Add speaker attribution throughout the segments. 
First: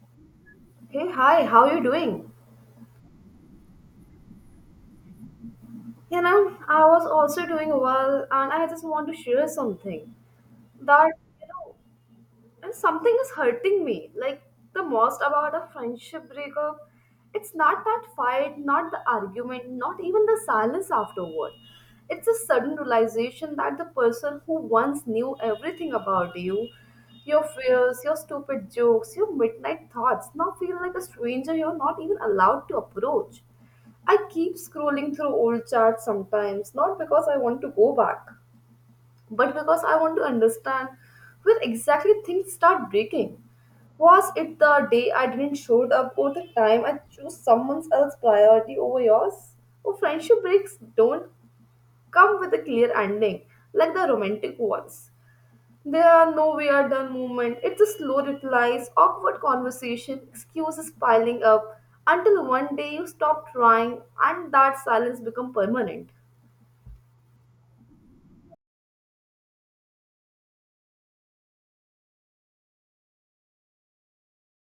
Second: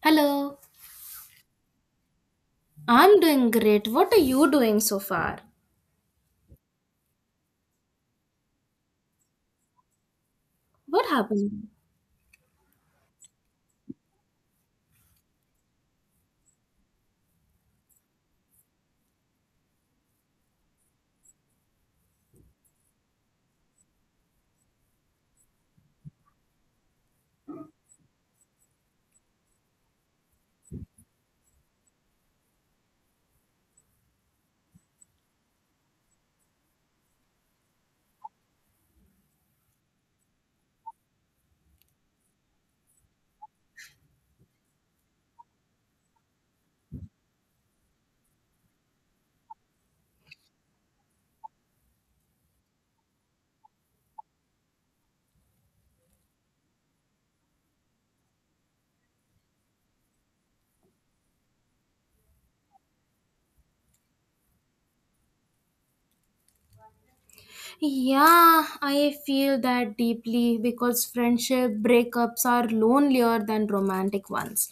Speaker 1: Hello.
Speaker 2: Hey, hi, how are you doing?
Speaker 1: I'm doing great. What are you doing so far?
Speaker 2: I was also doing well, and I just want to share something
Speaker 1: What
Speaker 2: that, you
Speaker 1: happened?
Speaker 2: know, and something is hurting me like the most about a friendship breakup. It's not that fight, not the argument, not even the silence afterward. It's a sudden realization that the person who once knew everything about you, your fears, your stupid jokes, your midnight thoughts, now feel like a stranger you're not even allowed to approach. I keep scrolling through old chats sometimes, not because I want to go back, but because I want to understand where exactly things start breaking. Was it the day I didn't show up, or the time I chose someone else's priority over yours? Or friendship breaks don't come with a clear ending like the romantic ones. There are no we are done movement. It's a slow replies, awkward conversation, excuses piling up until one day you stop trying and that silence become permanent.
Speaker 1: Yeah, I feel that deeply because friendship breakups are lonelier than romantic ones.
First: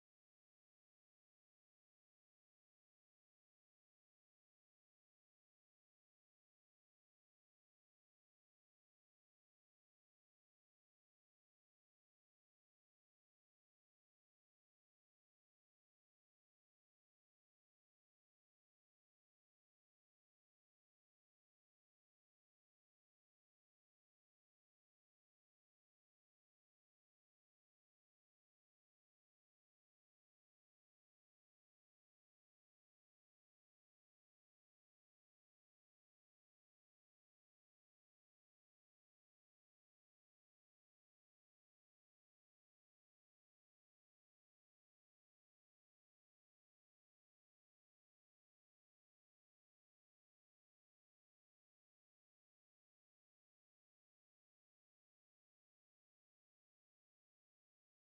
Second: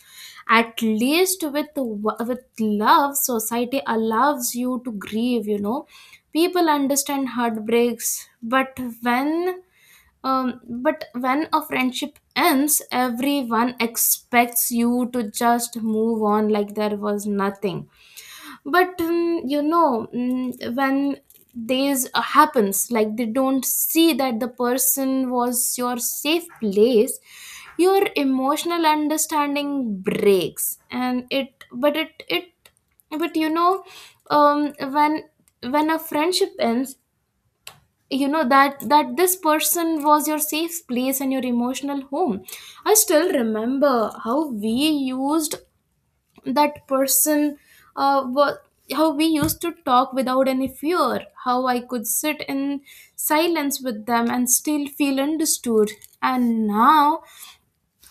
Speaker 1: At least with love, society allows you to grieve, you know. People understand heartbreaks, when but when a friendship ends, everyone expects you to just move on like there was nothing. But when this happens, like they don't see that the person was your safe place, your emotional understanding breaks. And it but it but you know um when when a friendship ends, you know that this person was your safe place and your emotional home. I still remember how we used, that person, uh, wa- how we used to talk without any fear, how I could sit in silence with them and still feel understood. And now,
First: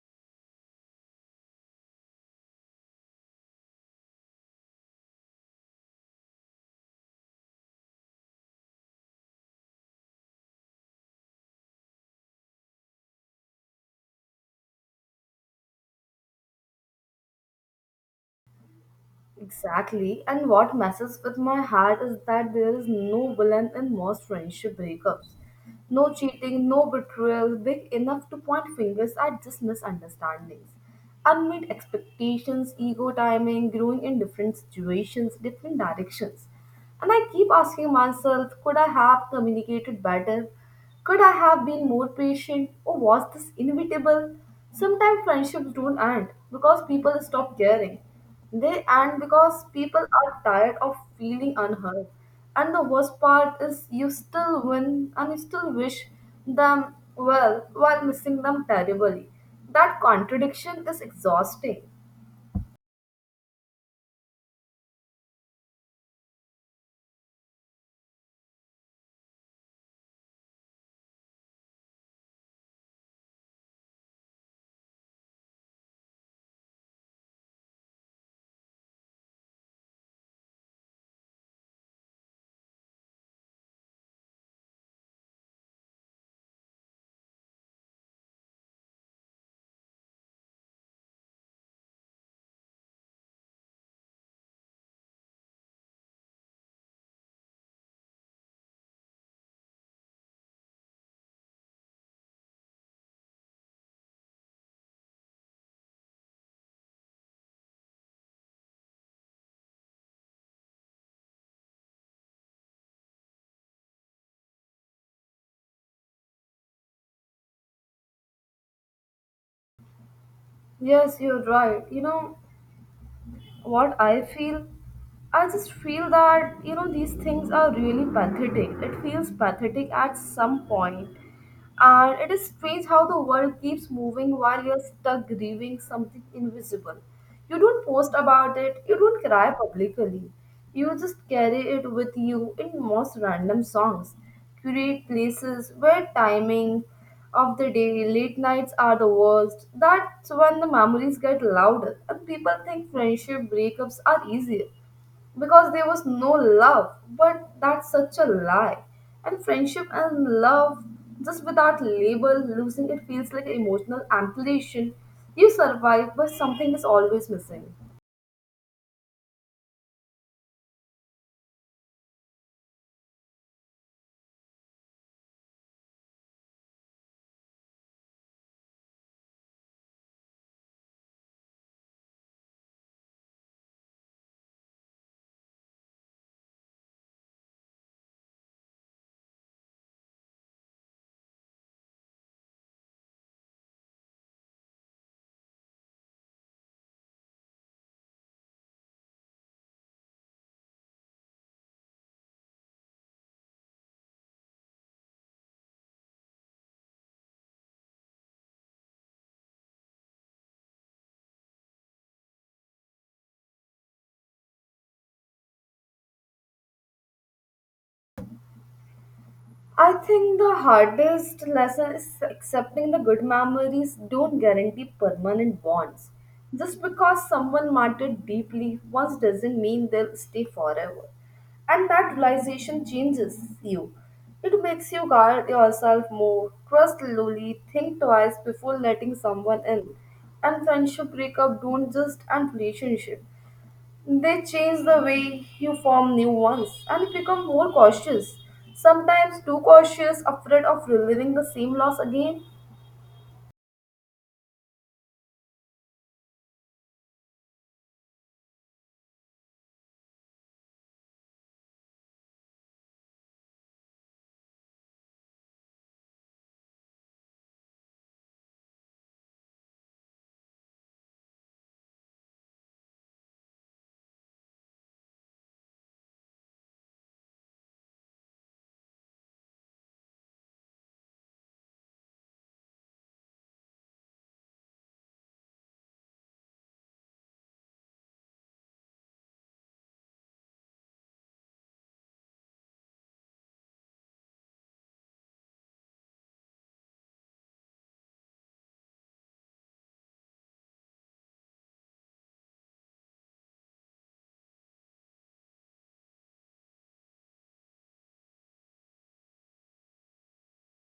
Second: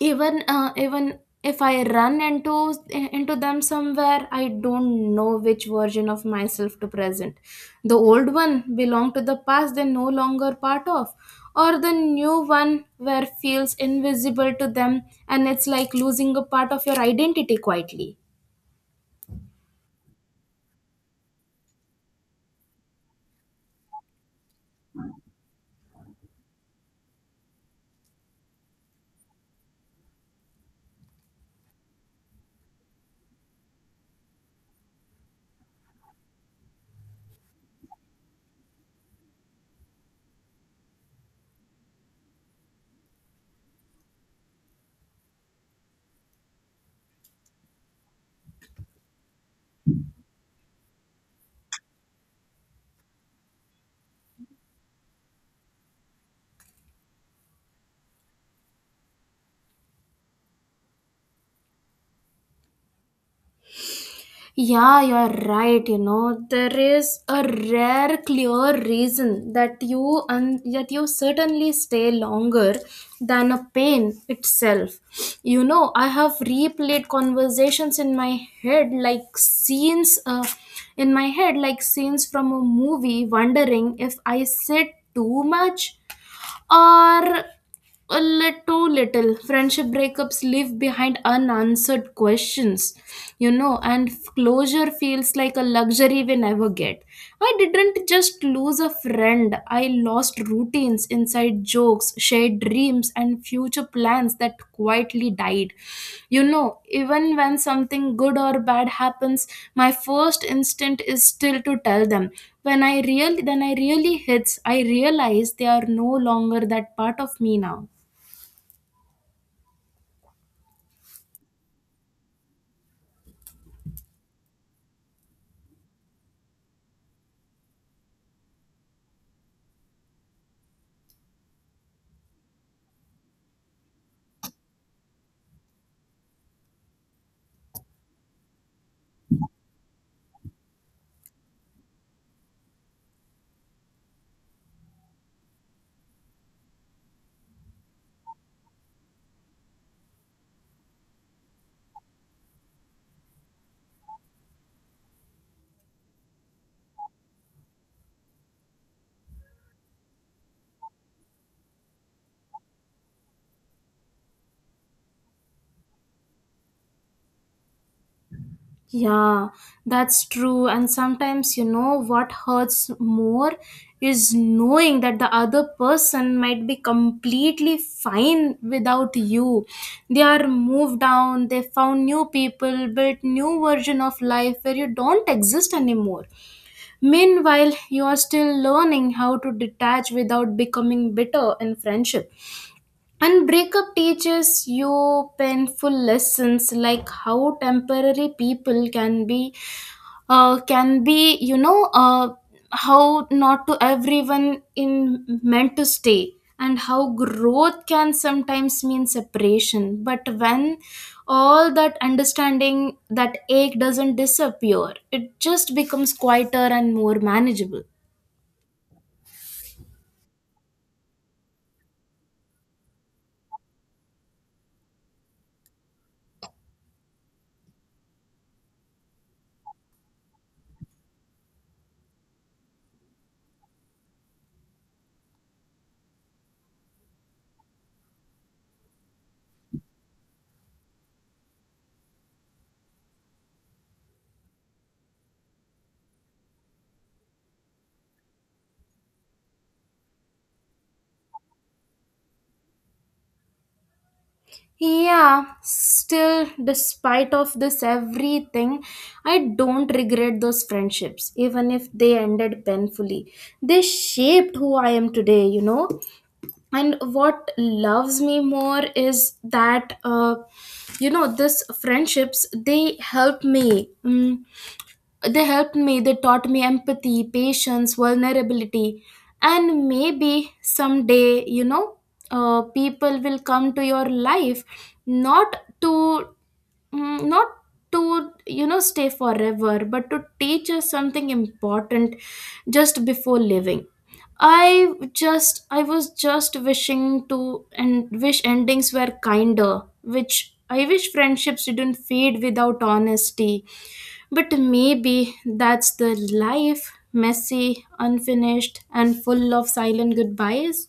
Speaker 1: even if I run into them somewhere, I don't know which version of myself to present, the old one belong to the past they're no longer part of, or the new one where feels invisible to them. And it's like losing a part of your identity quietly.
Speaker 2: Exactly. And what messes with my heart is that there is no villain in most friendship breakups. No cheating, no betrayal big enough to point fingers at, just misunderstandings. Unmet expectations, ego, timing, growing in different situations, different directions. And I keep asking myself, could I have communicated better? Could I have been more patient, or was this inevitable? Sometimes friendships don't end because people stop caring. They end because people are tired of feeling unheard. And the worst part is you still win and you still wish them well while missing them terribly. That contradiction is exhausting.
Speaker 1: Yeah, you're right. You know, there is a rare, clear reason that you certainly stay longer than a pain itself. You know, I have replayed conversations in my head like scenes from a movie, wondering if I said too much, or a little too little. Friendship breakups leave behind unanswered questions, you know, and closure feels like a luxury we never get. I didn't just lose a friend, I lost routines, inside jokes, shared dreams, and future plans that quietly died. You know, even when something good or bad happens, my first instinct is still to tell them. When I really hits, I realize they are no longer that part of me now.
Speaker 2: Yes, you're right. What I feel, I just feel that these things are really pathetic. It feels pathetic at some point, and it is strange how the world keeps moving while you're stuck grieving something invisible. You don't post about it. You don't cry publicly. You just carry it with you in most random songs. Curate places where timing of the day, late nights are the worst. That's when the memories get louder. And people think friendship breakups are easier because there was no love. But that's such a lie. And friendship and love, just without label, losing it feels like emotional amputation. You survive, but something is always missing.
Speaker 1: Yeah, that's true. And sometimes, you know, what hurts more is knowing that the other person might be completely fine without you. They are moved down, they found new people, built new version of life where you don't exist anymore. Meanwhile, you are still learning how to detach without becoming bitter in friendship. And breakup teaches you painful lessons, like how temporary people can be, how not to everyone in meant to stay, and how growth can sometimes mean separation. But when all that understanding, that ache doesn't disappear, it just becomes quieter and more manageable.
Speaker 2: I think the hardest lesson is accepting the good memories don't guarantee permanent bonds. Just because someone mattered deeply once doesn't mean they'll stay forever. And that realization changes you. It makes you guard yourself more, trust slowly, think twice before letting someone in. And friendship breakup don't just end relationship. They change the way you form new ones and become more cautious. Sometimes too cautious, afraid of reliving the same loss again.
Speaker 1: Yeah, still despite of this everything, I don't regret those friendships even if they ended painfully. They shaped who I am today, you know. And what loves me more is that, you know, this friendships they help me. They helped me, they taught me empathy, patience, vulnerability. And maybe someday, you know, people will come to your life, not to, not to, you know, stay forever, but to teach us something important just before leaving. I was just wishing to, and wish endings were kinder, which I wish friendships didn't fade without honesty. But maybe that's the life, messy, unfinished, and full of silent goodbyes.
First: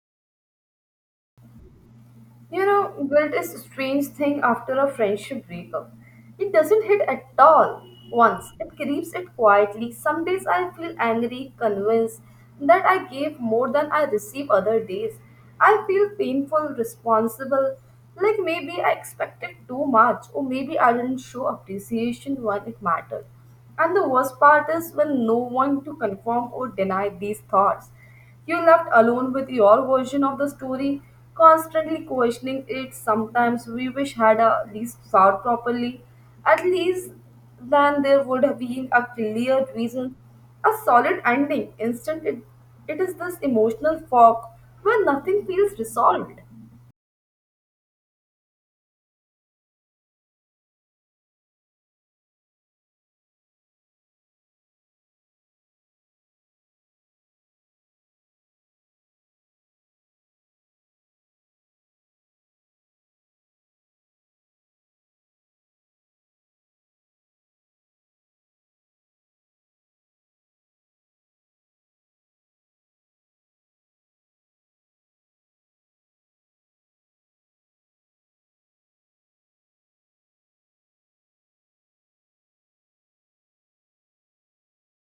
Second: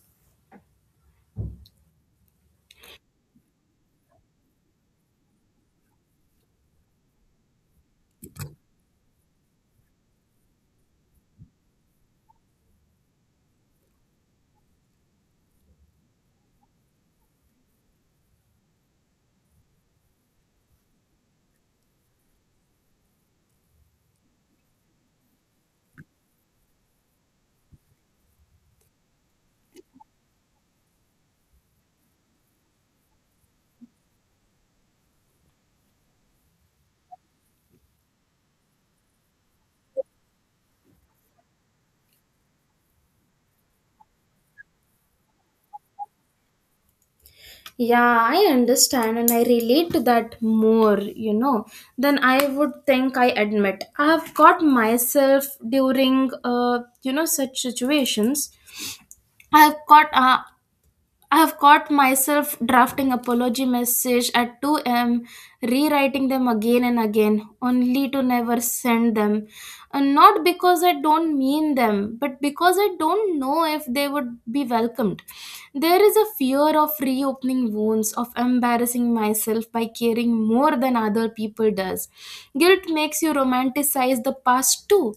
Speaker 2: You know, guilt is a strange thing after a friendship breakup. It doesn't hit at all once, it creeps it quietly. Some days I feel angry, convinced that I gave more than I receive other days. I feel painful, responsible, like maybe I expected too much, or maybe I didn't show appreciation when it mattered. And the worst part is when no one to confirm or deny these thoughts. You're left alone with your version of the story, constantly questioning it. Sometimes we wish had a least thought properly. At least then there would have been a clear reason, a solid ending. Instead, it is this emotional fog where nothing feels resolved.
Speaker 1: Yeah, I understand and I relate to that more, you know, than I would think I admit. I have caught myself during, you know, such situations. I have caught uh, I have caught myself drafting apology message at 2 a.m., rewriting them again and again, only to never send them. And not because I don't mean them, but because I don't know if they would be welcomed. There is a fear of reopening wounds, of embarrassing myself by caring more than other people does. Guilt makes you romanticize the past too.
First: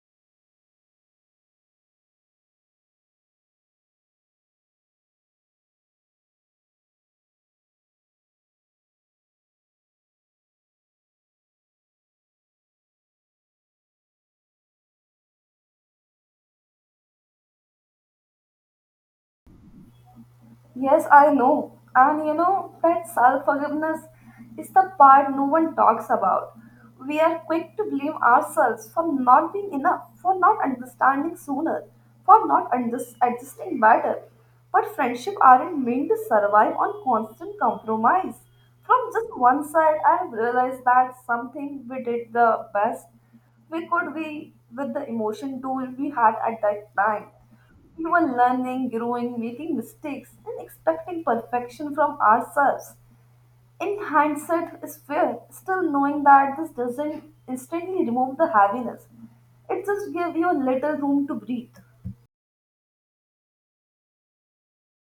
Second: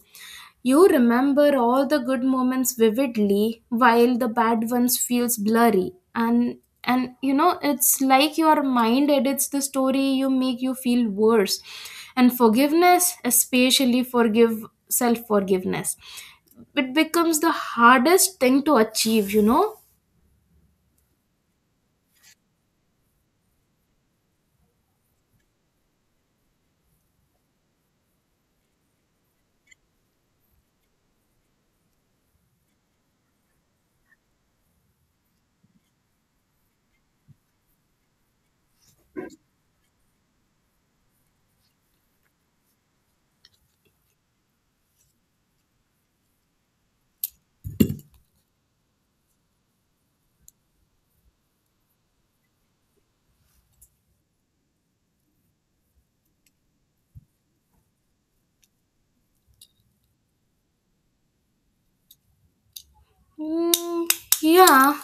Speaker 1: You remember all the good moments vividly while the bad ones feels blurry. And you know, it's like your mind edits the story, you make you feel worse. And forgiveness, especially forgive self forgiveness, it becomes the hardest thing to achieve, you know.
Speaker 2: Yes, I know. And you know that self forgiveness is the part no one talks about. We are quick to blame ourselves for not being enough, for not understanding sooner, for not unders- adjusting better. But friendship aren't meant to survive on constant compromise. From just one side, I have realized that something we did the best we could be with the emotion tool we had at that time. We were learning, growing, making mistakes, and expecting perfection from ourselves. In hindsight, is fair, still knowing that this doesn't instantly remove the heaviness. It just gives you a little room to breathe.
Speaker 1: Mm, yeah,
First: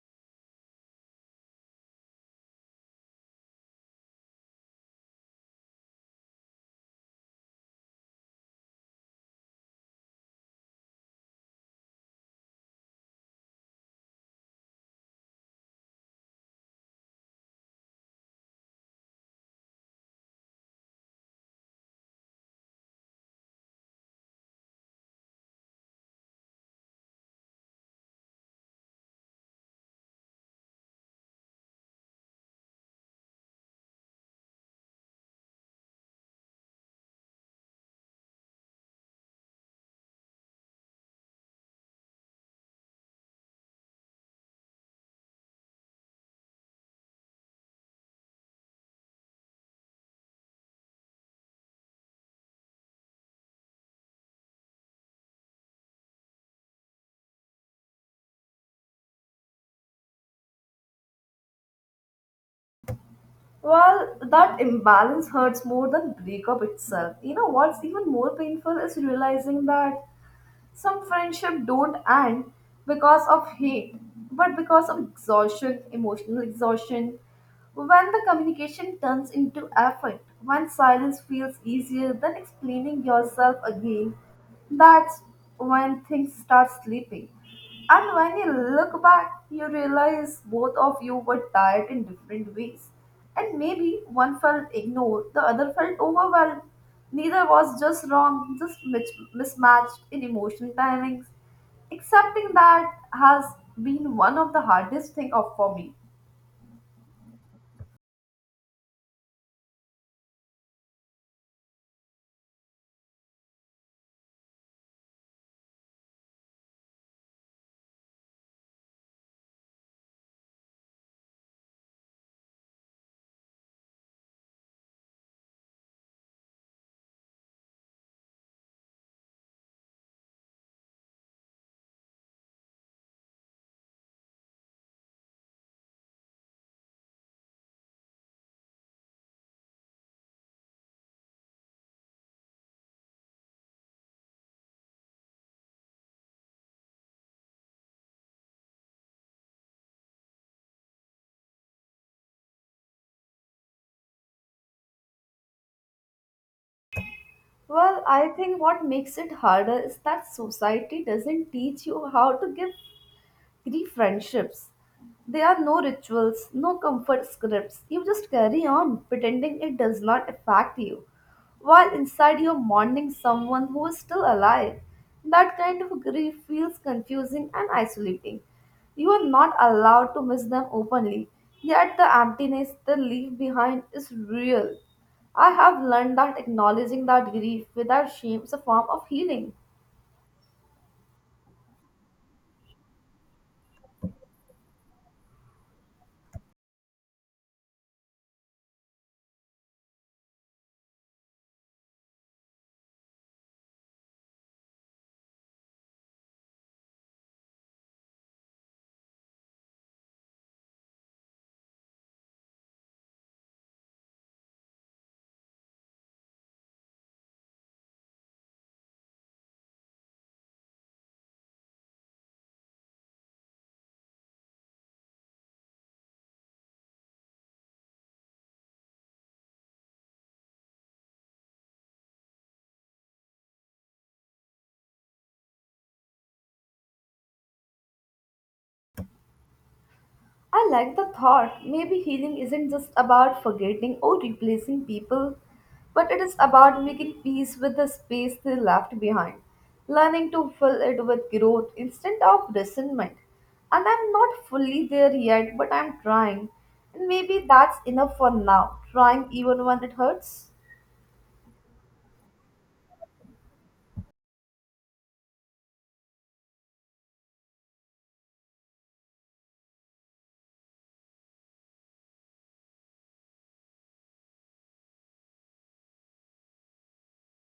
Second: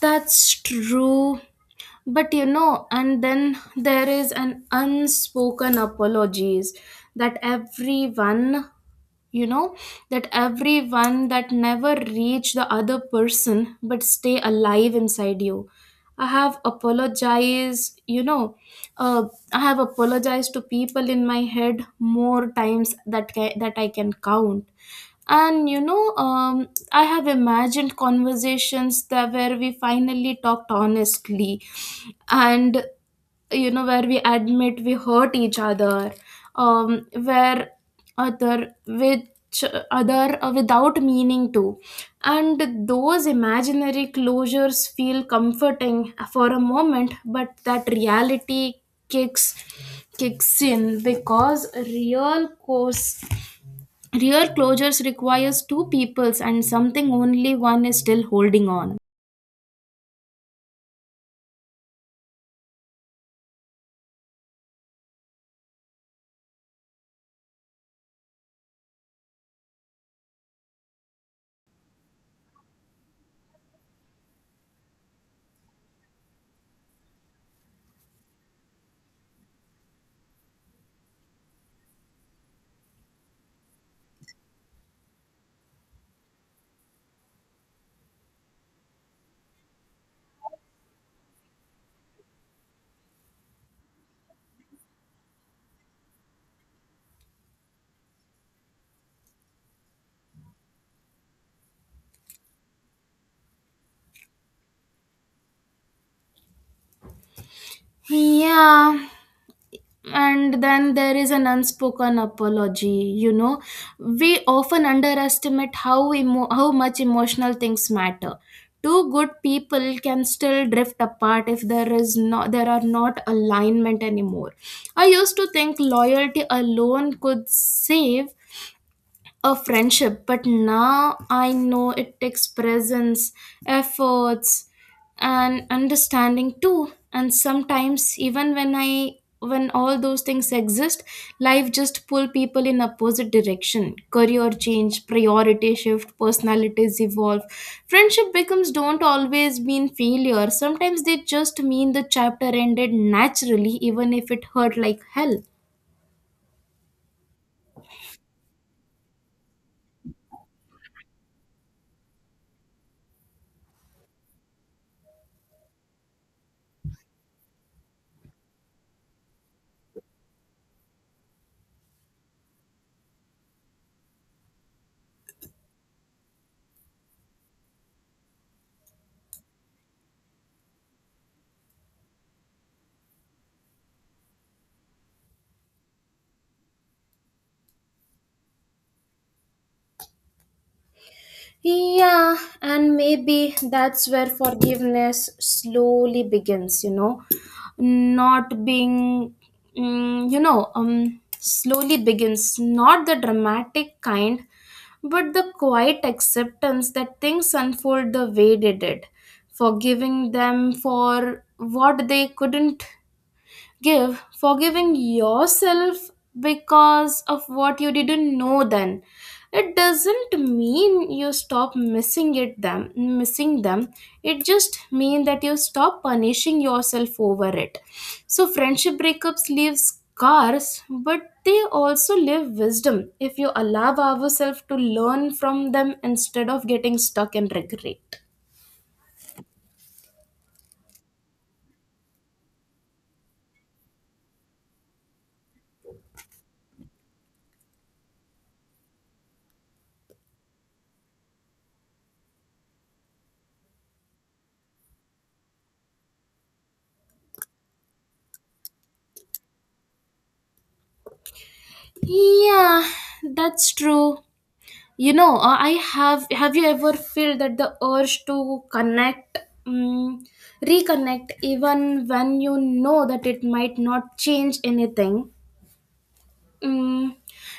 Speaker 1: that's true. But you know, and then there is an unspoken apologies that everyone, you know, that never reach the other person but stay alive inside you. I have apologized, you know, uh, I have apologized to people in my head more times that I can count. And you know, I have imagined conversations that where we finally talked honestly, and you know, where we admit we hurt each other, where other which other without meaning to. And those imaginary closures feel comforting for a moment, but that reality kicks kicks in, because real course, real closures requires two peoples, and something only one is still holding on.
Speaker 2: Well, that imbalance hurts more than breakup itself. You know what's even more painful is realizing that some friendship don't end because of hate, but because of exhaustion, emotional exhaustion. When the communication turns into effort, when silence feels easier than explaining yourself again, that's when things start slipping. And when you look back, you realize both of you were tired in different ways. And maybe one felt ignored, the other felt overwhelmed. Neither was just wrong, just mismatched in emotion timings. Accepting that has been one of the hardest thing of for me.
Speaker 1: Yeah. And then there is an unspoken apology. You know, we often underestimate how much emotional things matter. Two good people can still drift apart if there are not alignment anymore. I used to think loyalty alone could save a friendship, but now I know it takes presence, efforts, and understanding too. And sometimes, even when I when all those things exist, life just pull people in opposite direction. Career change, priority shift, personalities evolve. Friendship becomes don't always mean failure. Sometimes they just mean the chapter ended naturally, even if it hurt like hell.
Speaker 2: Well, I think what makes it harder is that society doesn't teach you how to give three friendships. There are no rituals, no comfort scripts. You just carry on, pretending it does not affect you. While inside you're mourning someone who is still alive. That kind of grief feels confusing and isolating. You are not allowed to miss them openly, yet the emptiness they leave behind is real. I have learned that acknowledging that grief without shame is a form of healing.
Speaker 1: Yeah, and maybe that's where forgiveness slowly begins, you know, not being, mm, you know, slowly begins, not the dramatic kind, but the quiet acceptance that things unfold the way they did, forgiving them for what they couldn't give, forgiving yourself because of what you didn't know then. It doesn't mean you stop missing them, it just mean that you stop punishing yourself over it. So friendship breakups leave scars, but they also leave wisdom if you allow ourselves to learn from them instead of getting stuck in regret.
Speaker 2: I like the thought. Maybe healing isn't just about forgetting or replacing people, but it is about making peace with the space they left behind, learning to fill it with growth instead of resentment. And I'm not fully there yet, but I'm trying. And maybe that's enough for now, trying even when it hurts.
Speaker 1: Yeah, that's true. You know, I have. Have you ever felt that the urge to connect, um, reconnect, even when you know that it might not change anything? Mm,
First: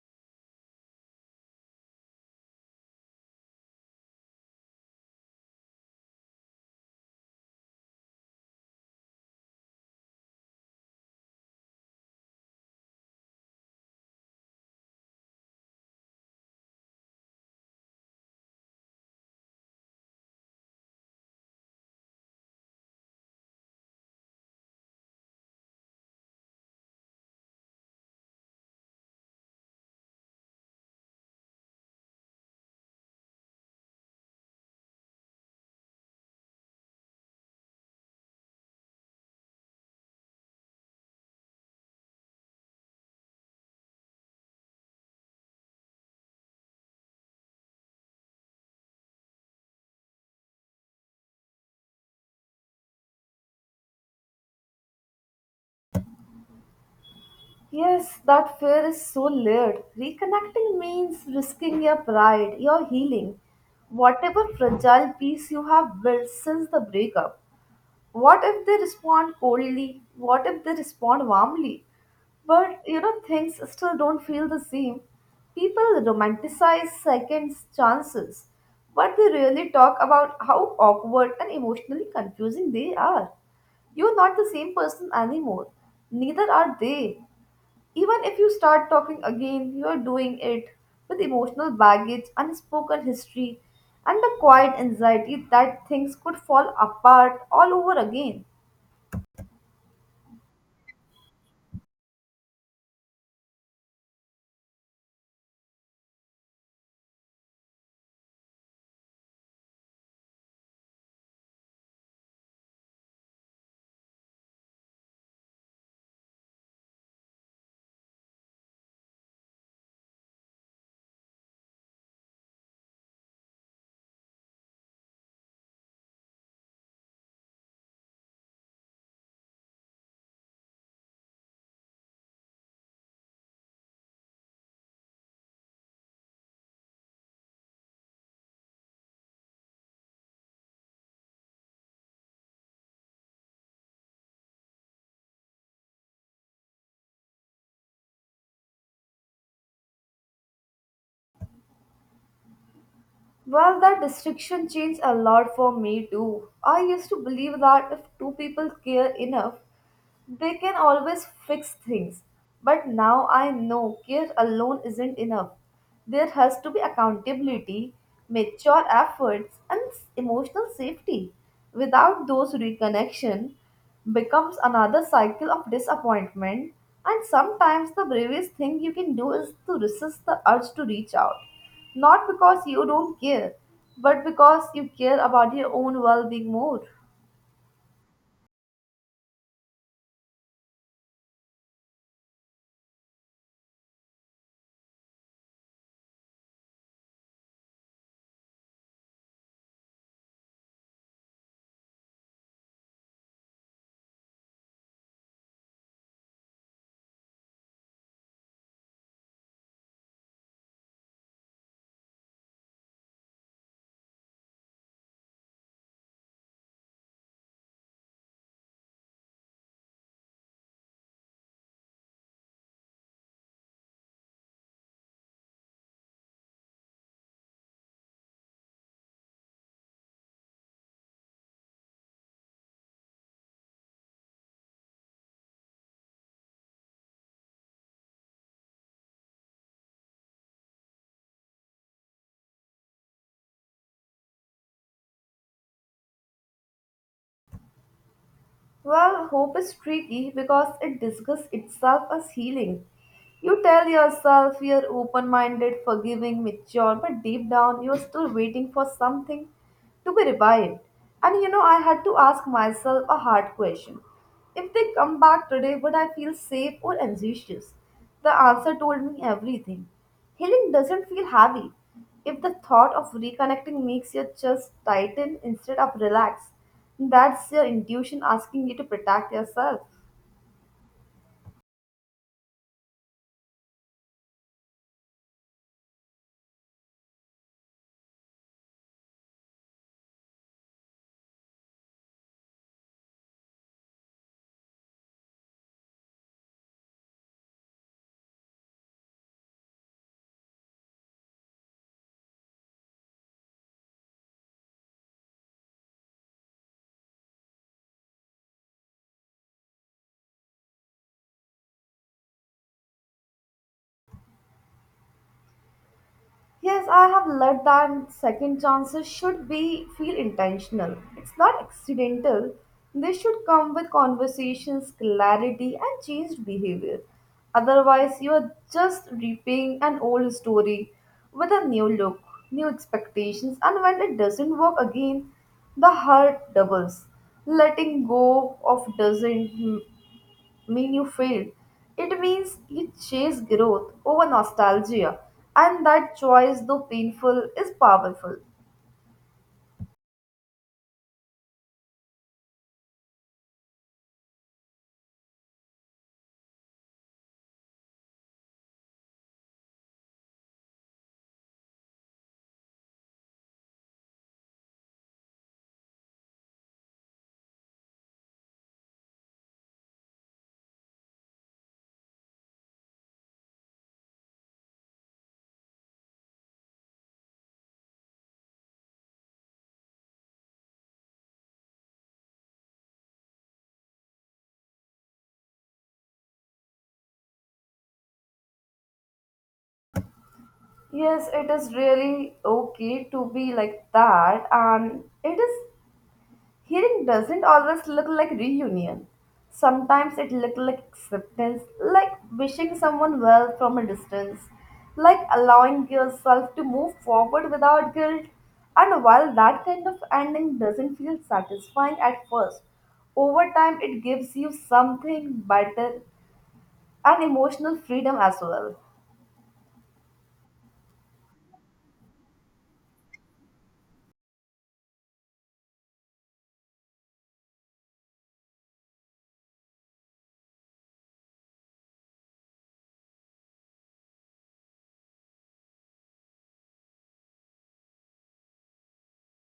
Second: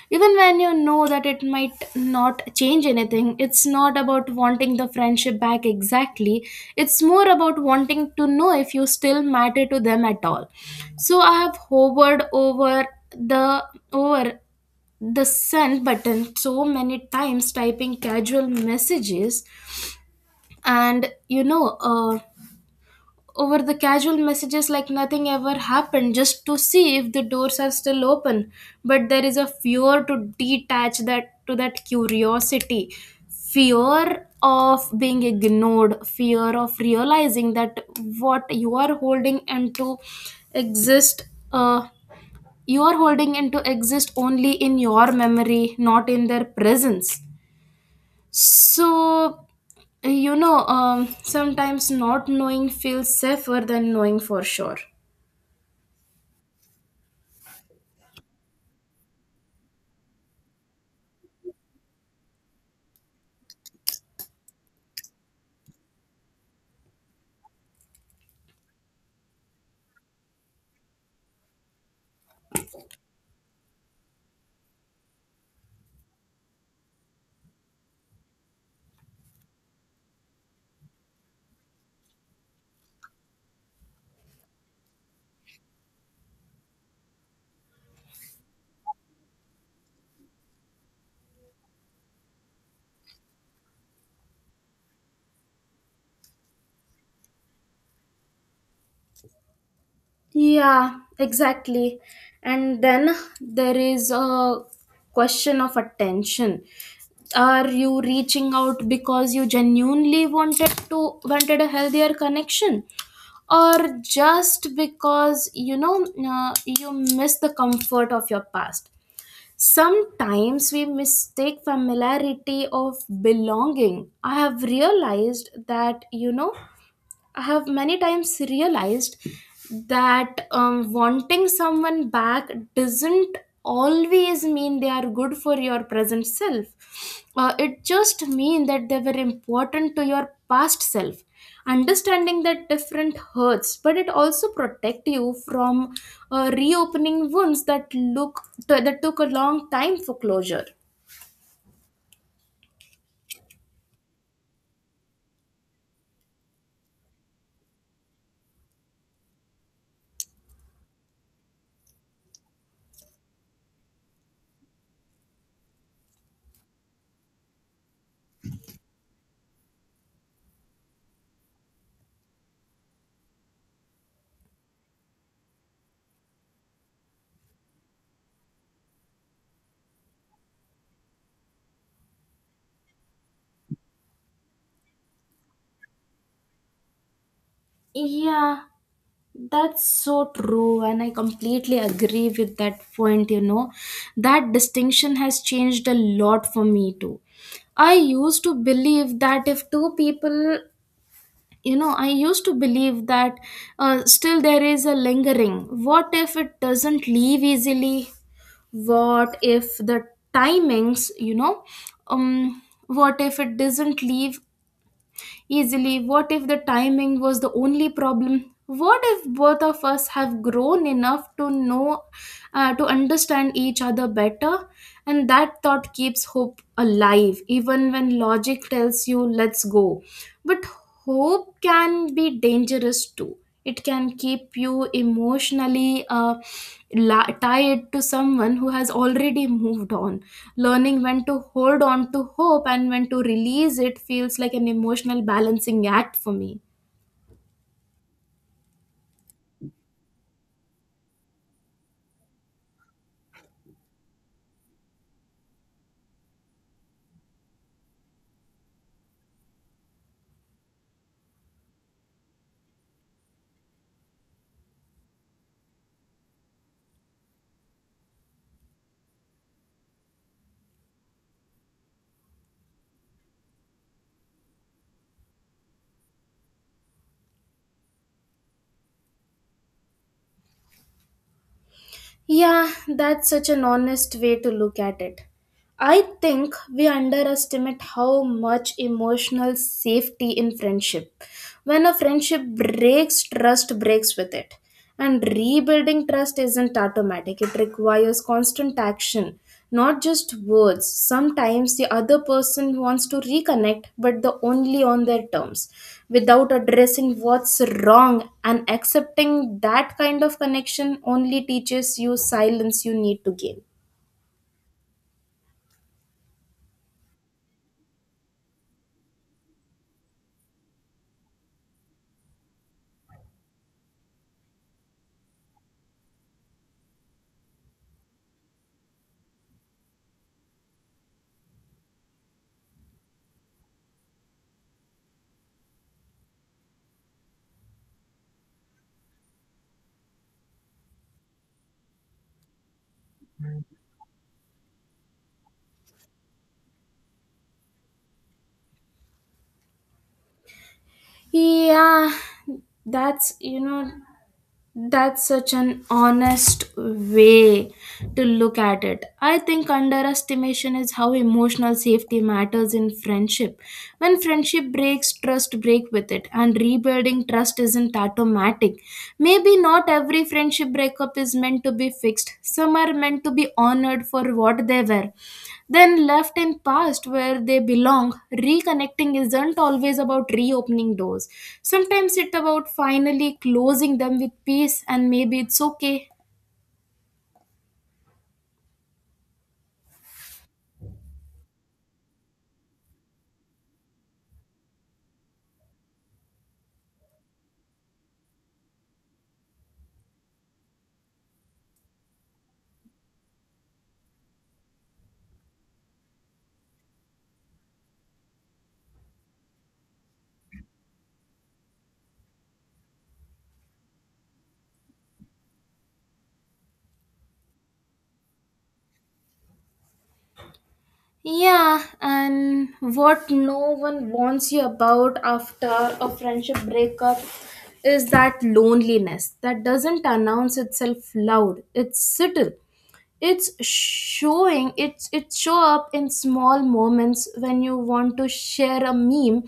Speaker 1: Even when you know that it might not change anything, it's not about wanting the friendship back exactly. It's more about wanting to know if you still matter to them at all. So I have hovered the over the send button so many times, typing casual messages. And you know, over the casual messages like nothing ever happened, just to see if the doors are still open. But there is a fear to detach that to that curiosity, fear of being ignored, fear of realizing that what you are holding and to exist you are holding into exist only in your memory, not in their presence. So you know, sometimes not knowing feels safer than knowing for sure.
Speaker 2: Yes, that fear is so layered. Reconnecting means risking your pride, your healing, whatever fragile peace you have built since the breakup. What if they respond coldly? What if they respond warmly? But you know, things still don't feel the same. People romanticize second chances, but they really talk about how awkward and emotionally confusing they are. You're not the same person anymore. Neither are they. Even if you start talking again, you are doing it with emotional baggage, unspoken history, and the quiet anxiety that things could fall apart all over again.
Speaker 1: Yeah, exactly. And then there is a question of attention. Are you reaching out because you genuinely wanted a healthier connection, or just because, you know, you miss the comfort of your past? Sometimes we mistake familiarity of belonging. I have realized that, you know, I have many times realized that, wanting someone back doesn't always mean they are good for your present self. It just means that they were important to your past self. Understanding that different hurts, but it also protect you from reopening wounds that took a long time for closure.
Speaker 2: Well, that restriction changed a lot for me too. I used to believe that if two people care enough, they can always fix things, but now I know care alone isn't enough. There has to be accountability, mature efforts, and emotional safety. Without those reconnection becomes another cycle of disappointment, and sometimes the bravest thing you can do is to resist the urge to reach out. Not because you don't care, but because you care about your own well being more.
Speaker 1: Yeah, that's so true, and I completely agree with that point. You know, that distinction has changed a lot for me too. I used to believe that if two people, you know, I used to believe that, still there is a lingering. What if it doesn't leave easily? What if the timings, you know, um, what if it doesn't leave easily? What if the timing was the only problem? What if both of us have grown enough to know, to understand each other better? And that thought keeps hope alive, even when logic tells you, let's go. But hope can be dangerous too. It can keep you emotionally tied to someone who has already moved on. Learning when to hold on to hope and when to release it feels like an emotional balancing act for me.
Speaker 2: Well, hope is tricky because it disguises itself as healing. You tell yourself you're open minded, forgiving, mature, but deep down you're still waiting for something to be revived. And you know, I had to ask myself a hard question. If they come back today, would I feel safe or anxious? The answer told me everything. Healing doesn't feel heavy. If the thought of reconnecting makes your chest tighten instead of relax, that's your intuition asking you to protect yourself.
Speaker 1: Yeah, that's such an honest way to look at it. I think we underestimate how much emotional safety in friendship. When a friendship breaks, trust breaks with it. And rebuilding trust isn't automatic, it requires constant action. Not just words, sometimes the other person wants to reconnect, but the only on their terms, without addressing what's wrong. And accepting that kind of connection only teaches you silence you need to gain.
Speaker 2: Yes, I have learned that second chances should be feel intentional. It's not accidental. They should come with conversations, clarity, and changed behavior. Otherwise, you are just repaying an old story with a new look, new expectations, and when it doesn't work again, the hurt doubles. Letting go of doesn't mean you failed. It means you chase growth over nostalgia, and that choice, though painful, is powerful.
Speaker 1: Yeah, that's you know That's such an honest way to look at it. I think underestimation is how emotional safety matters in friendship. When friendship breaks, trust break with it, and rebuilding trust isn't automatic. Maybe not every friendship breakup is meant to be fixed. Some are meant to be honored for what they were, then left in past where they belong. Reconnecting isn't always about reopening doors, sometimes it's about finally closing them with peace. And maybe it's okay.
Speaker 2: Yes, it is really okay to be like that, and it is healing doesn't always look like reunion. Sometimes it looks like acceptance, like wishing someone well from a distance, like allowing yourself to move forward without guilt. And while that kind of ending doesn't feel satisfying at first, over time it gives you something better and emotional freedom as well.
Speaker 1: Yeah. And what no one warns you about after a friendship breakup is that loneliness that doesn't announce itself loud. It's subtle. It show up in small moments when you want to share a meme,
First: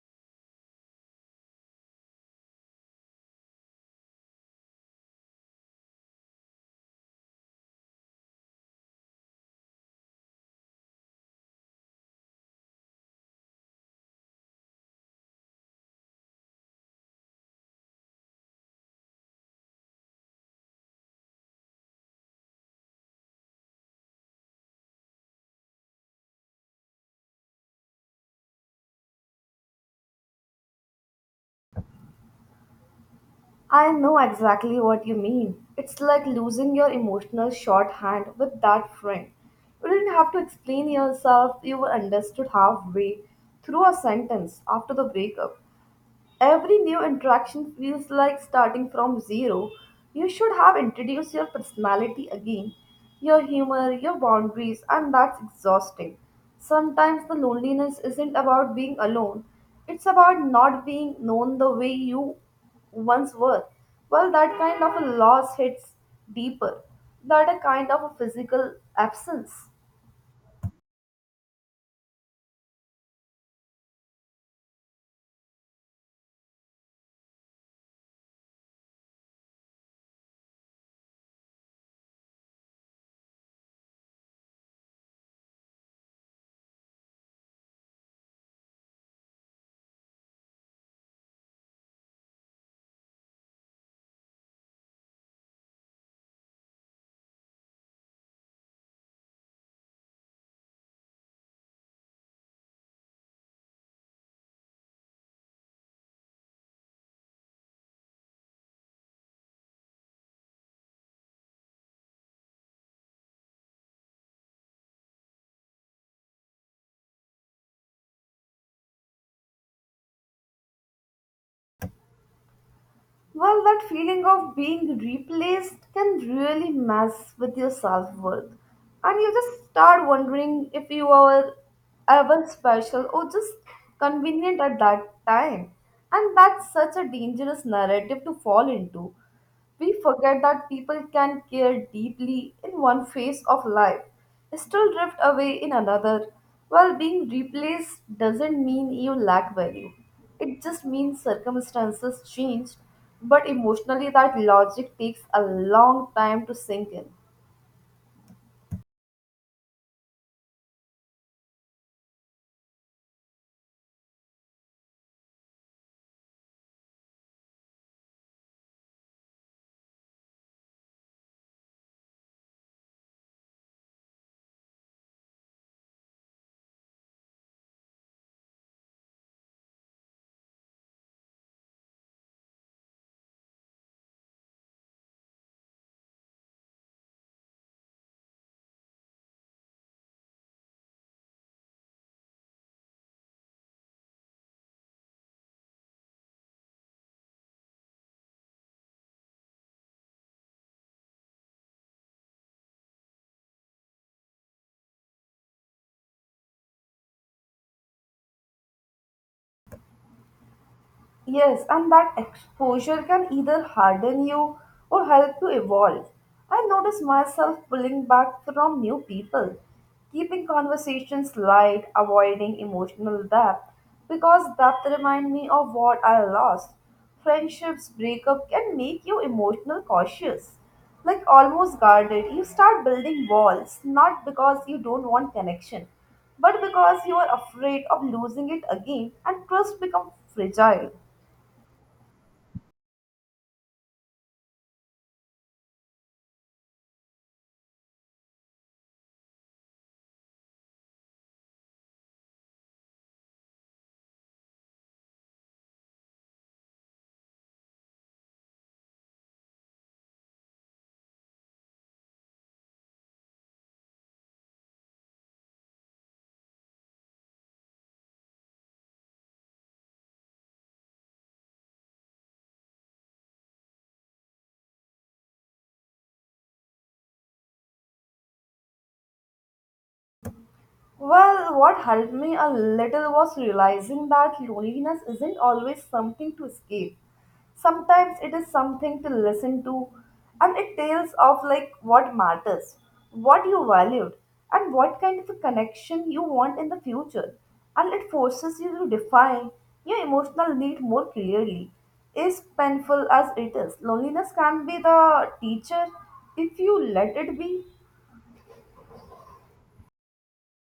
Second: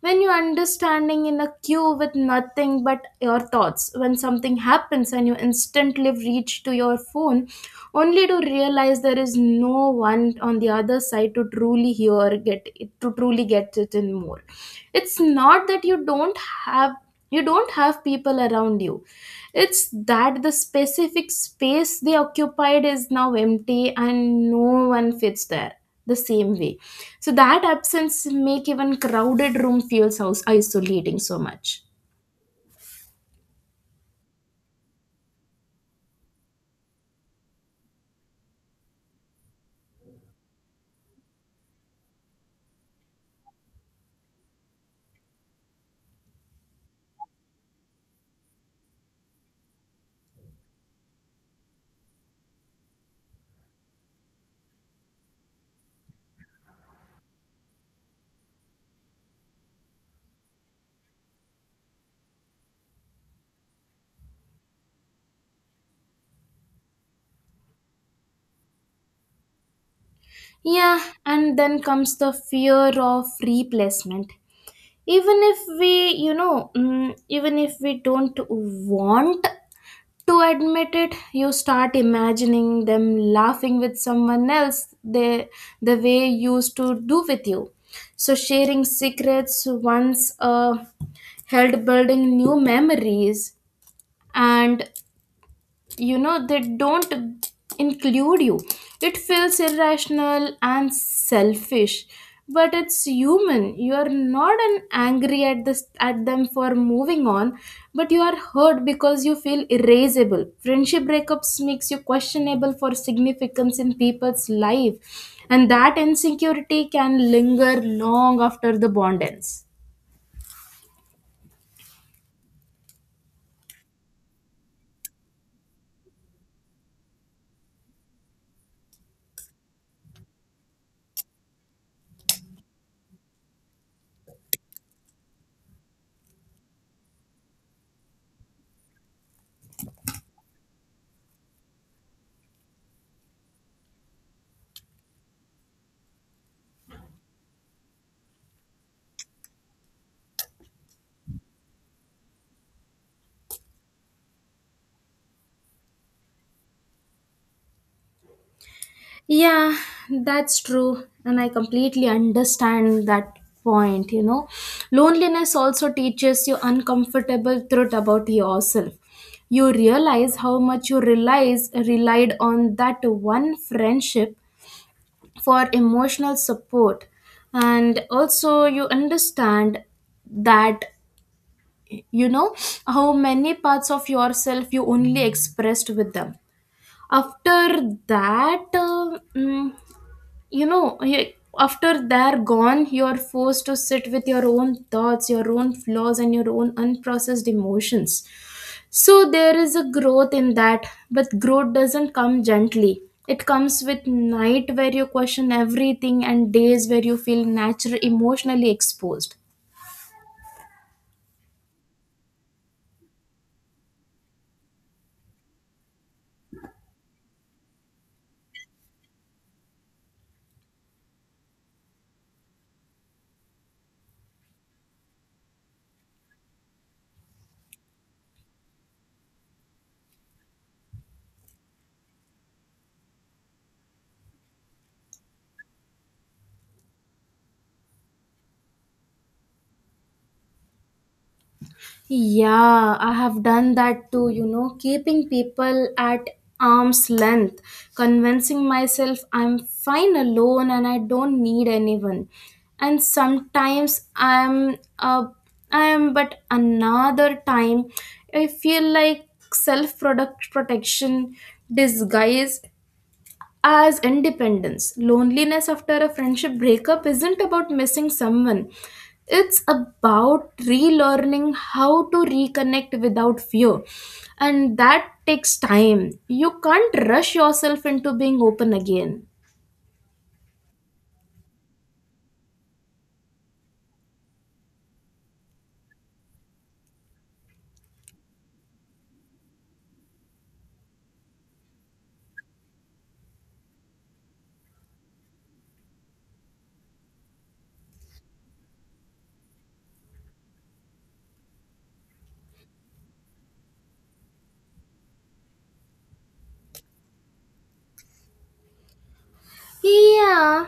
Speaker 1: when you're understanding in a queue with nothing but your thoughts, when something happens and you instantly reach to your phone only to realize there is no one on the other side to truly hear get to truly get it in more. It's not that have you don't have people around you, it's that the specific space they occupied is now empty and no one fits there the same way. So that absence make even crowded room feels house isolating so much.
Speaker 2: I know exactly what you mean. It's like losing your emotional shorthand with that friend. You didn't have to explain yourself, you were understood halfway through a sentence after the breakup. Every new interaction feels like starting from zero. You should have introduced your personality again, your humor, your boundaries, and that's exhausting. Sometimes the loneliness isn't about being alone, it's about not being known the way you once were. Well, that kind of a loss hits deeper than a kind of a physical absence.
Speaker 1: Yeah. And then comes the fear of replacement, even if we even if we don't want to admit it. You start imagining them laughing with someone else, they, the way used to do with you. So sharing secrets once held, building new memories and, they don't include you. It feels irrational and selfish, but it's human. You are not an angry at this at them for moving on, but you are hurt because you feel irascible. Friendship breakups makes you questionable for significance in people's life, and that insecurity can linger long after the bond ends.
Speaker 2: Well, that feeling of being replaced can really mess with your self worth. And you just start wondering if you are ever special or just convenient at that time. And that's such a dangerous narrative to fall into. We forget that people can care deeply in one phase of life, still drift away in another. While being replaced doesn't mean you lack value, it just means circumstances changed. But emotionally, that logic takes a long time to sink in.
Speaker 1: Yeah, that's true. And I completely understand that point, Loneliness also teaches you uncomfortable truth about yourself. You realize how much you relies relied on that one friendship for emotional support. And also you understand that, you know how many parts of yourself you only expressed with them. After that mm, you know you- After they're gone, you're forced to sit with your own thoughts, your own flaws, and your own unprocessed emotions. So there is a growth in that, but growth doesn't come gently. It comes with night where you question everything and days where you feel naturally emotionally exposed.
Speaker 2: Yes, and that exposure can either harden you or help you evolve. I notice myself pulling back from new people, keeping conversations light, avoiding emotional depth, because depth remind me of what I lost. Friendships breakup can make you emotional cautious, like almost guarded. You start building walls, not because you don't want connection, but because you are afraid of losing it again and trust become fragile.
Speaker 1: Yeah, I have done that too, keeping people at arm's length, convincing myself I'm fine alone and I don't need anyone. And sometimes I'm but another time I feel like self product protection disguised as independence. Loneliness after a friendship breakup isn't about missing someone, it's about relearning how to reconnect without fear. And that takes time. You can't rush yourself into being open again.
Speaker 2: Well, what helped me a little was realizing that loneliness isn't always something to escape. Sometimes it is something to listen to, and it tells of like what matters, what you valued, and what kind of a connection you want in the future. And it forces you to define your emotional need more clearly. As painful as it is, loneliness can be the teacher if you let it be.
Speaker 1: Yeah,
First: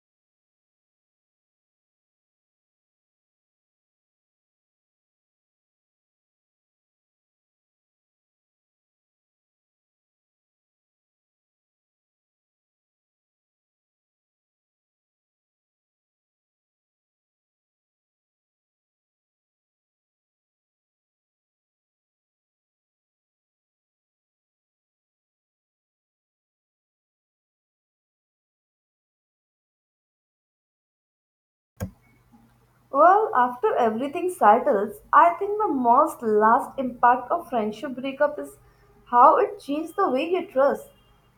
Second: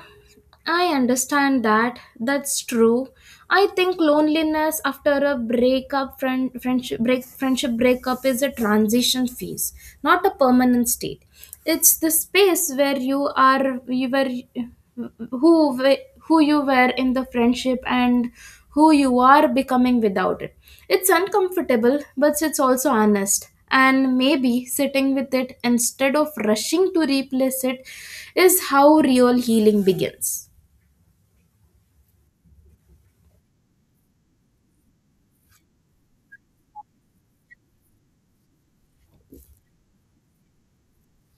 Speaker 1: I understand that. That's true. I think loneliness after a breakup, friend, friendship, break, friendship breakup is a transition phase, not a permanent state. It's the space where you are, you were- who you were in the friendship and who you are becoming without it. It's uncomfortable, but it's also honest. And maybe sitting with it instead of rushing to replace it is how real healing begins.
Speaker 2: Well, after everything settles, I think the most last impact of friendship breakup is how it changed the way you trust.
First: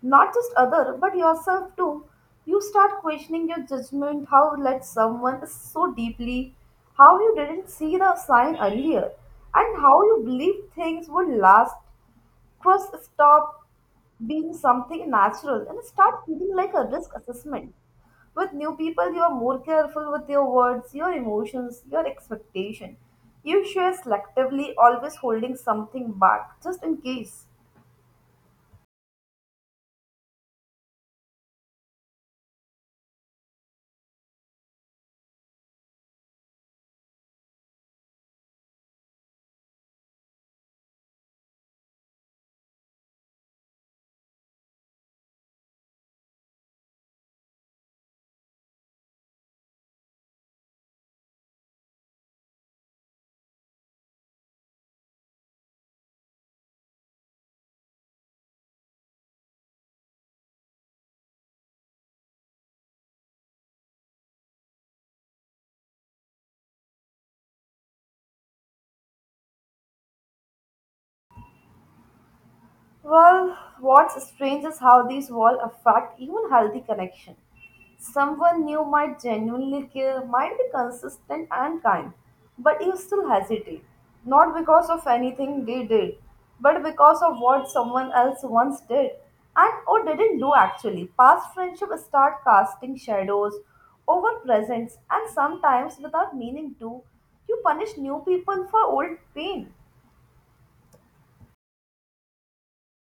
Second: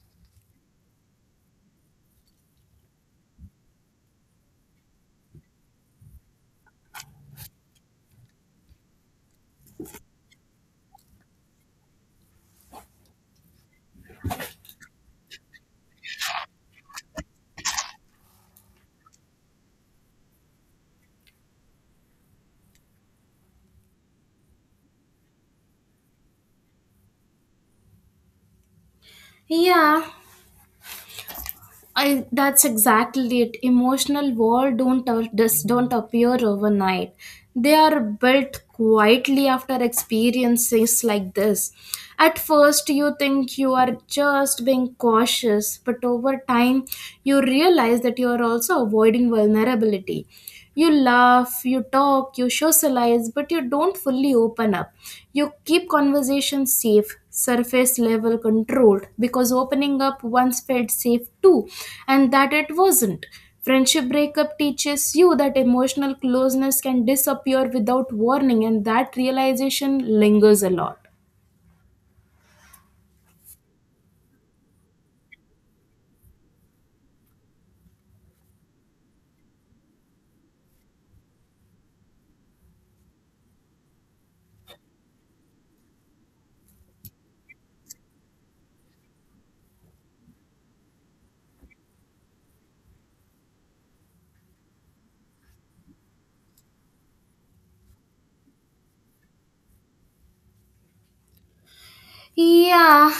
Speaker 2: Not just other, but yourself too. You start questioning your judgment, how you let someone is so deeply, how you didn't see the sign earlier, and how you believe things would last. Trust stop being something natural and start feeling like a risk assessment. With new people, you are more careful with your words, your emotions, your expectation. You share selectively, always holding something back, just in case.
Speaker 1: Yeah, that's exactly it. Emotional walls don't a- just don't appear overnight. They are built quietly after experiences like this. At first, you think you are just being cautious, but over time, you realize that you are also avoiding vulnerability. You laugh, you talk, you socialize, but you don't fully open up. You keep conversations safe, surface level controlled, because opening up once felt safe too, and that it wasn't. Friendship breakup teaches you that emotional closeness can disappear without warning, and that realization lingers a lot.
Speaker 2: Well, what's strange is how these walls affect even healthy connection. Someone new might genuinely care, might be consistent and kind, but you still hesitate. Not because of anything they did, but because of what someone else once did and or didn't do actually. Past friendship start casting shadows over presents and sometimes without meaning to. You punish new people for old pain.
Speaker 1: Yeah,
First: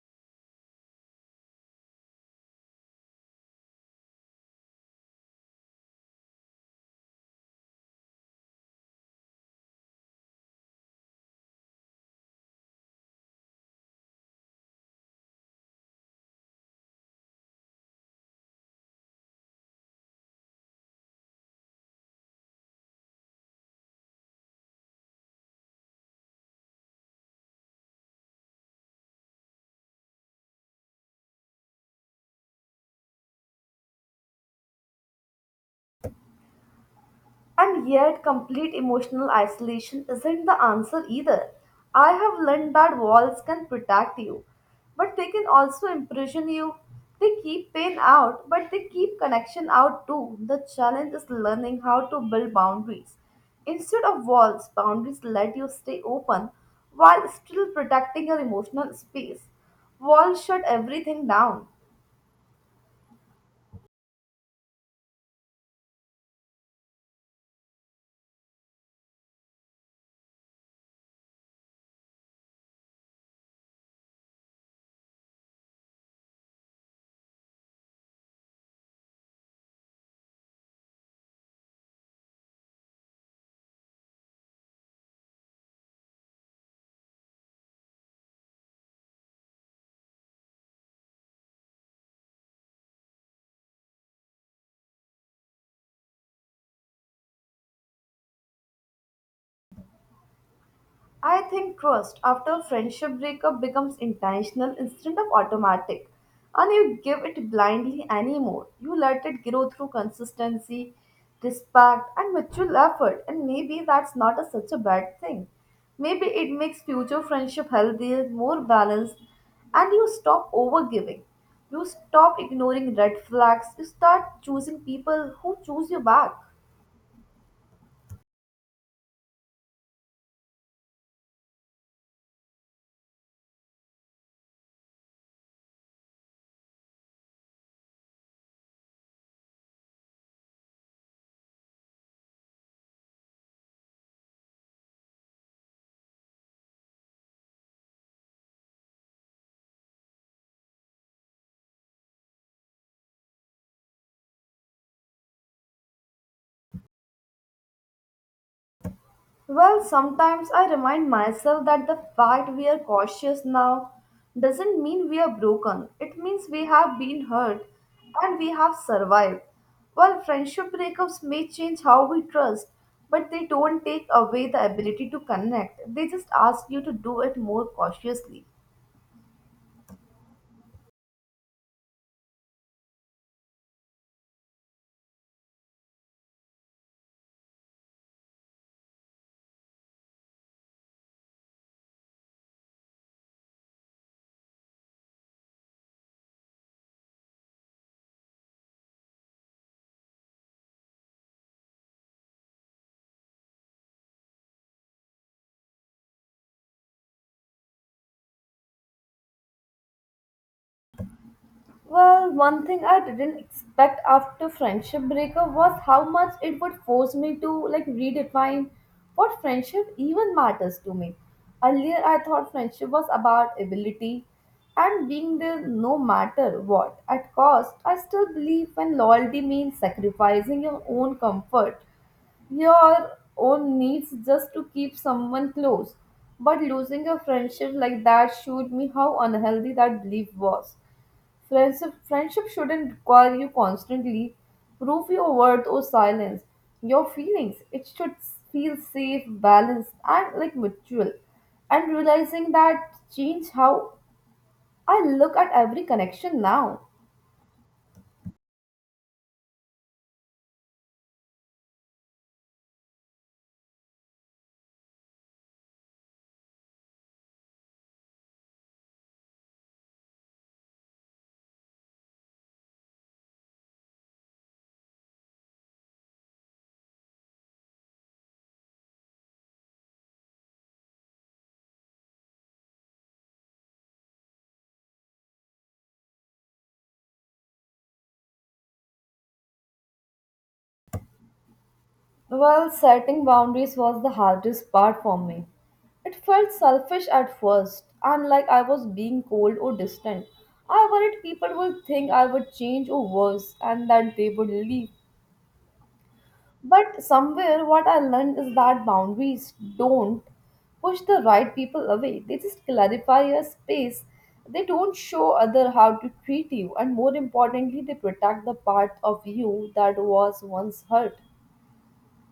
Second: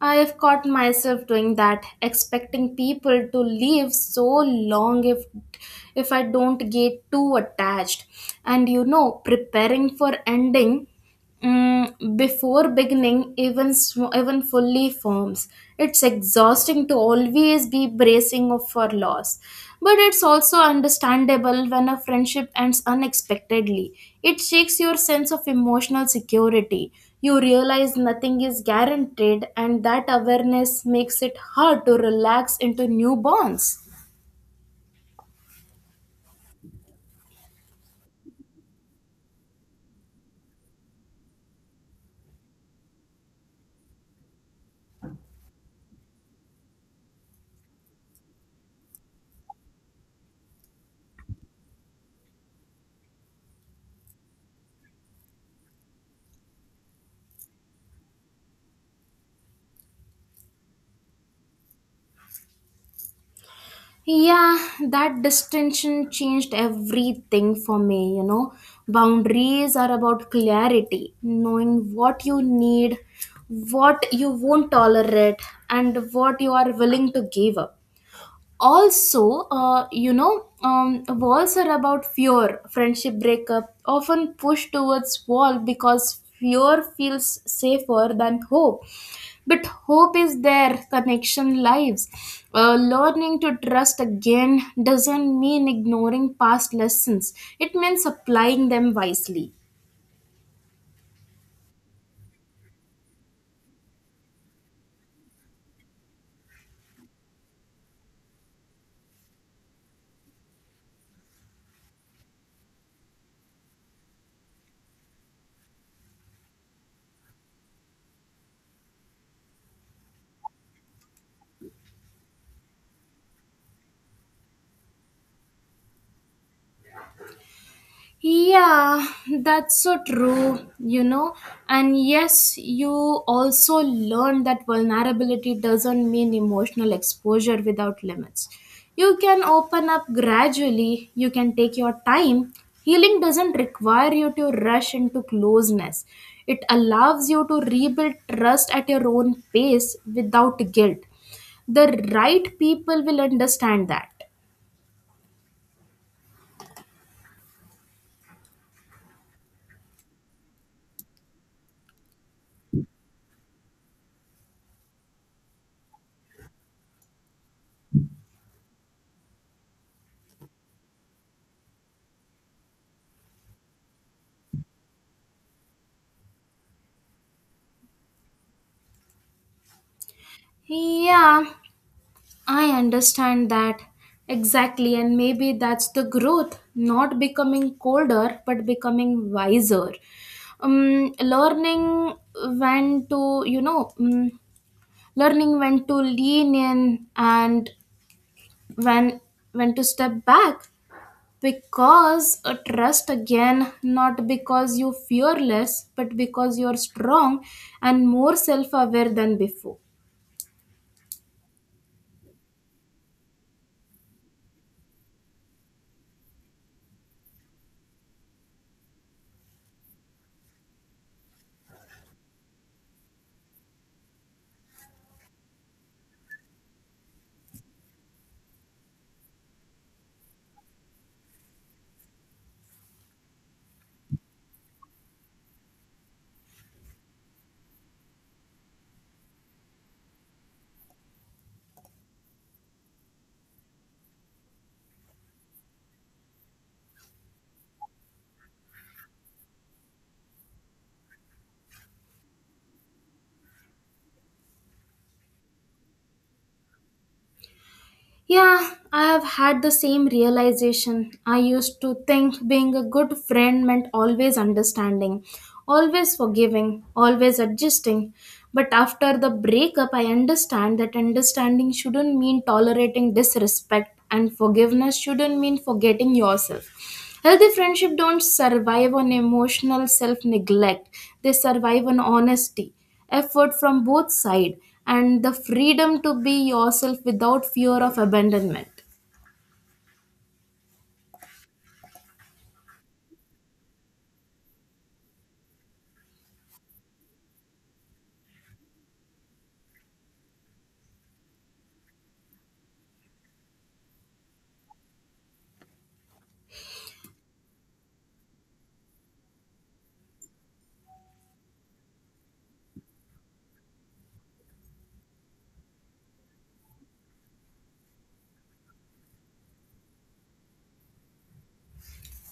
Speaker 1: I have caught myself doing that, expecting people to live so long if I don't get too attached. And, preparing for ending before beginning even fully forms. It's exhausting to always be bracing of for loss. But it's also understandable when a friendship ends unexpectedly. It shakes your sense of emotional security. You realize nothing is guaranteed, and that awareness makes it hard to relax into new bonds.
Speaker 2: And yet, complete emotional isolation isn't the answer either. I have learned that walls can protect you, but they can also imprison you. They keep pain out, but they keep connection out too. The challenge is learning how to build boundaries. Instead of walls, boundaries let you stay open while still protecting your emotional space. Walls shut everything down.
Speaker 1: Yeah, that distinction changed everything for me, Boundaries are about clarity, knowing what you need, what you won't tolerate, and what you are willing to give up. Also, walls are about fear. Friendship breakup often push towards wall because fear feels safer than hope, but hope is there connection lives. Learning to trust again doesn't mean ignoring past lessons, it means applying them wisely.
Speaker 2: I think trust after a friendship breakup becomes intentional instead of automatic, and you give it blindly anymore. You let it grow through consistency, respect, and mutual effort, and maybe that's not a, such a bad thing. Maybe it makes future friendship healthier, more balanced, and you stop overgiving. You stop ignoring red flags. You start choosing people who choose you back.
Speaker 1: Yeah, that's so true, And yes, you also learn that vulnerability doesn't mean emotional exposure without limits. You can open up gradually, you can take your time. Healing doesn't require you to rush into closeness, it allows you to rebuild trust at your own pace without guilt. The right people will understand that.
Speaker 2: Well, sometimes I remind myself that the fact we are cautious now doesn't mean we are broken. It means we have been hurt and we have survived. While friendship breakups may change how we trust, but they don't take away the ability to connect. They just ask you to do it more cautiously.
Speaker 1: Yeah, I understand that exactly, and maybe that's the growth, not becoming colder but becoming wiser. Learning when to, learning when to lean in and when when to step back, because trust again not because you fearless but because you're strong and more self-aware than before.
Speaker 2: Well, one thing I didn't expect after friendship breakup was how much it would force me to like redefine what friendship even matters to me. Earlier, I thought friendship was about ability and being there no matter what. At cost, I still believe when loyalty means sacrificing your own comfort, your own needs just to keep someone close. But losing a friendship like that showed me how unhealthy that belief was. Friendship shouldn't require you constantly prove your worth or silence your feelings. It should feel safe, balanced, and like mutual. And realizing that changed how I look at every connection now.
Speaker 1: Yeah, I have had the same realization. I used to think being a good friend meant always understanding, always forgiving, always adjusting. But after the breakup, I understand that understanding shouldn't mean tolerating disrespect, and forgiveness shouldn't mean forgetting yourself. Healthy friendship don't survive on emotional self-neglect. They survive on honesty, effort from both sides, and the freedom to be yourself without fear of abandonment.
Speaker 2: Well, setting boundaries was the hardest part for me. It felt selfish at first, and like I was being cold or distant. I worried people would think I would change or worse, and that they would leave. But somewhere, what I learned is that boundaries don't push the right people away. They just clarify your space. They don't show other how to treat you, and more importantly, they protect the part of you that was once hurt.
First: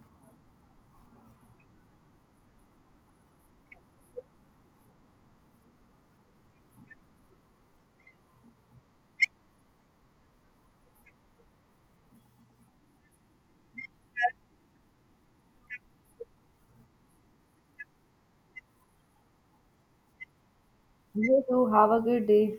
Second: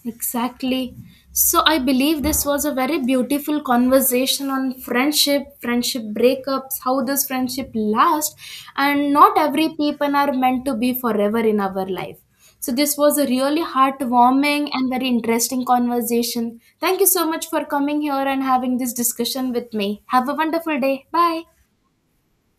Speaker 1: Exactly. So I believe this was a very beautiful conversation on friendship breakups, how this friendship lasts, and not every people are meant to be forever in our life. So this was a really heartwarming and very interesting conversation. Thank you so much for coming here and having this discussion with me. Have a wonderful day.
Speaker 2: You
Speaker 1: Bye.
Speaker 2: too. Have a good day.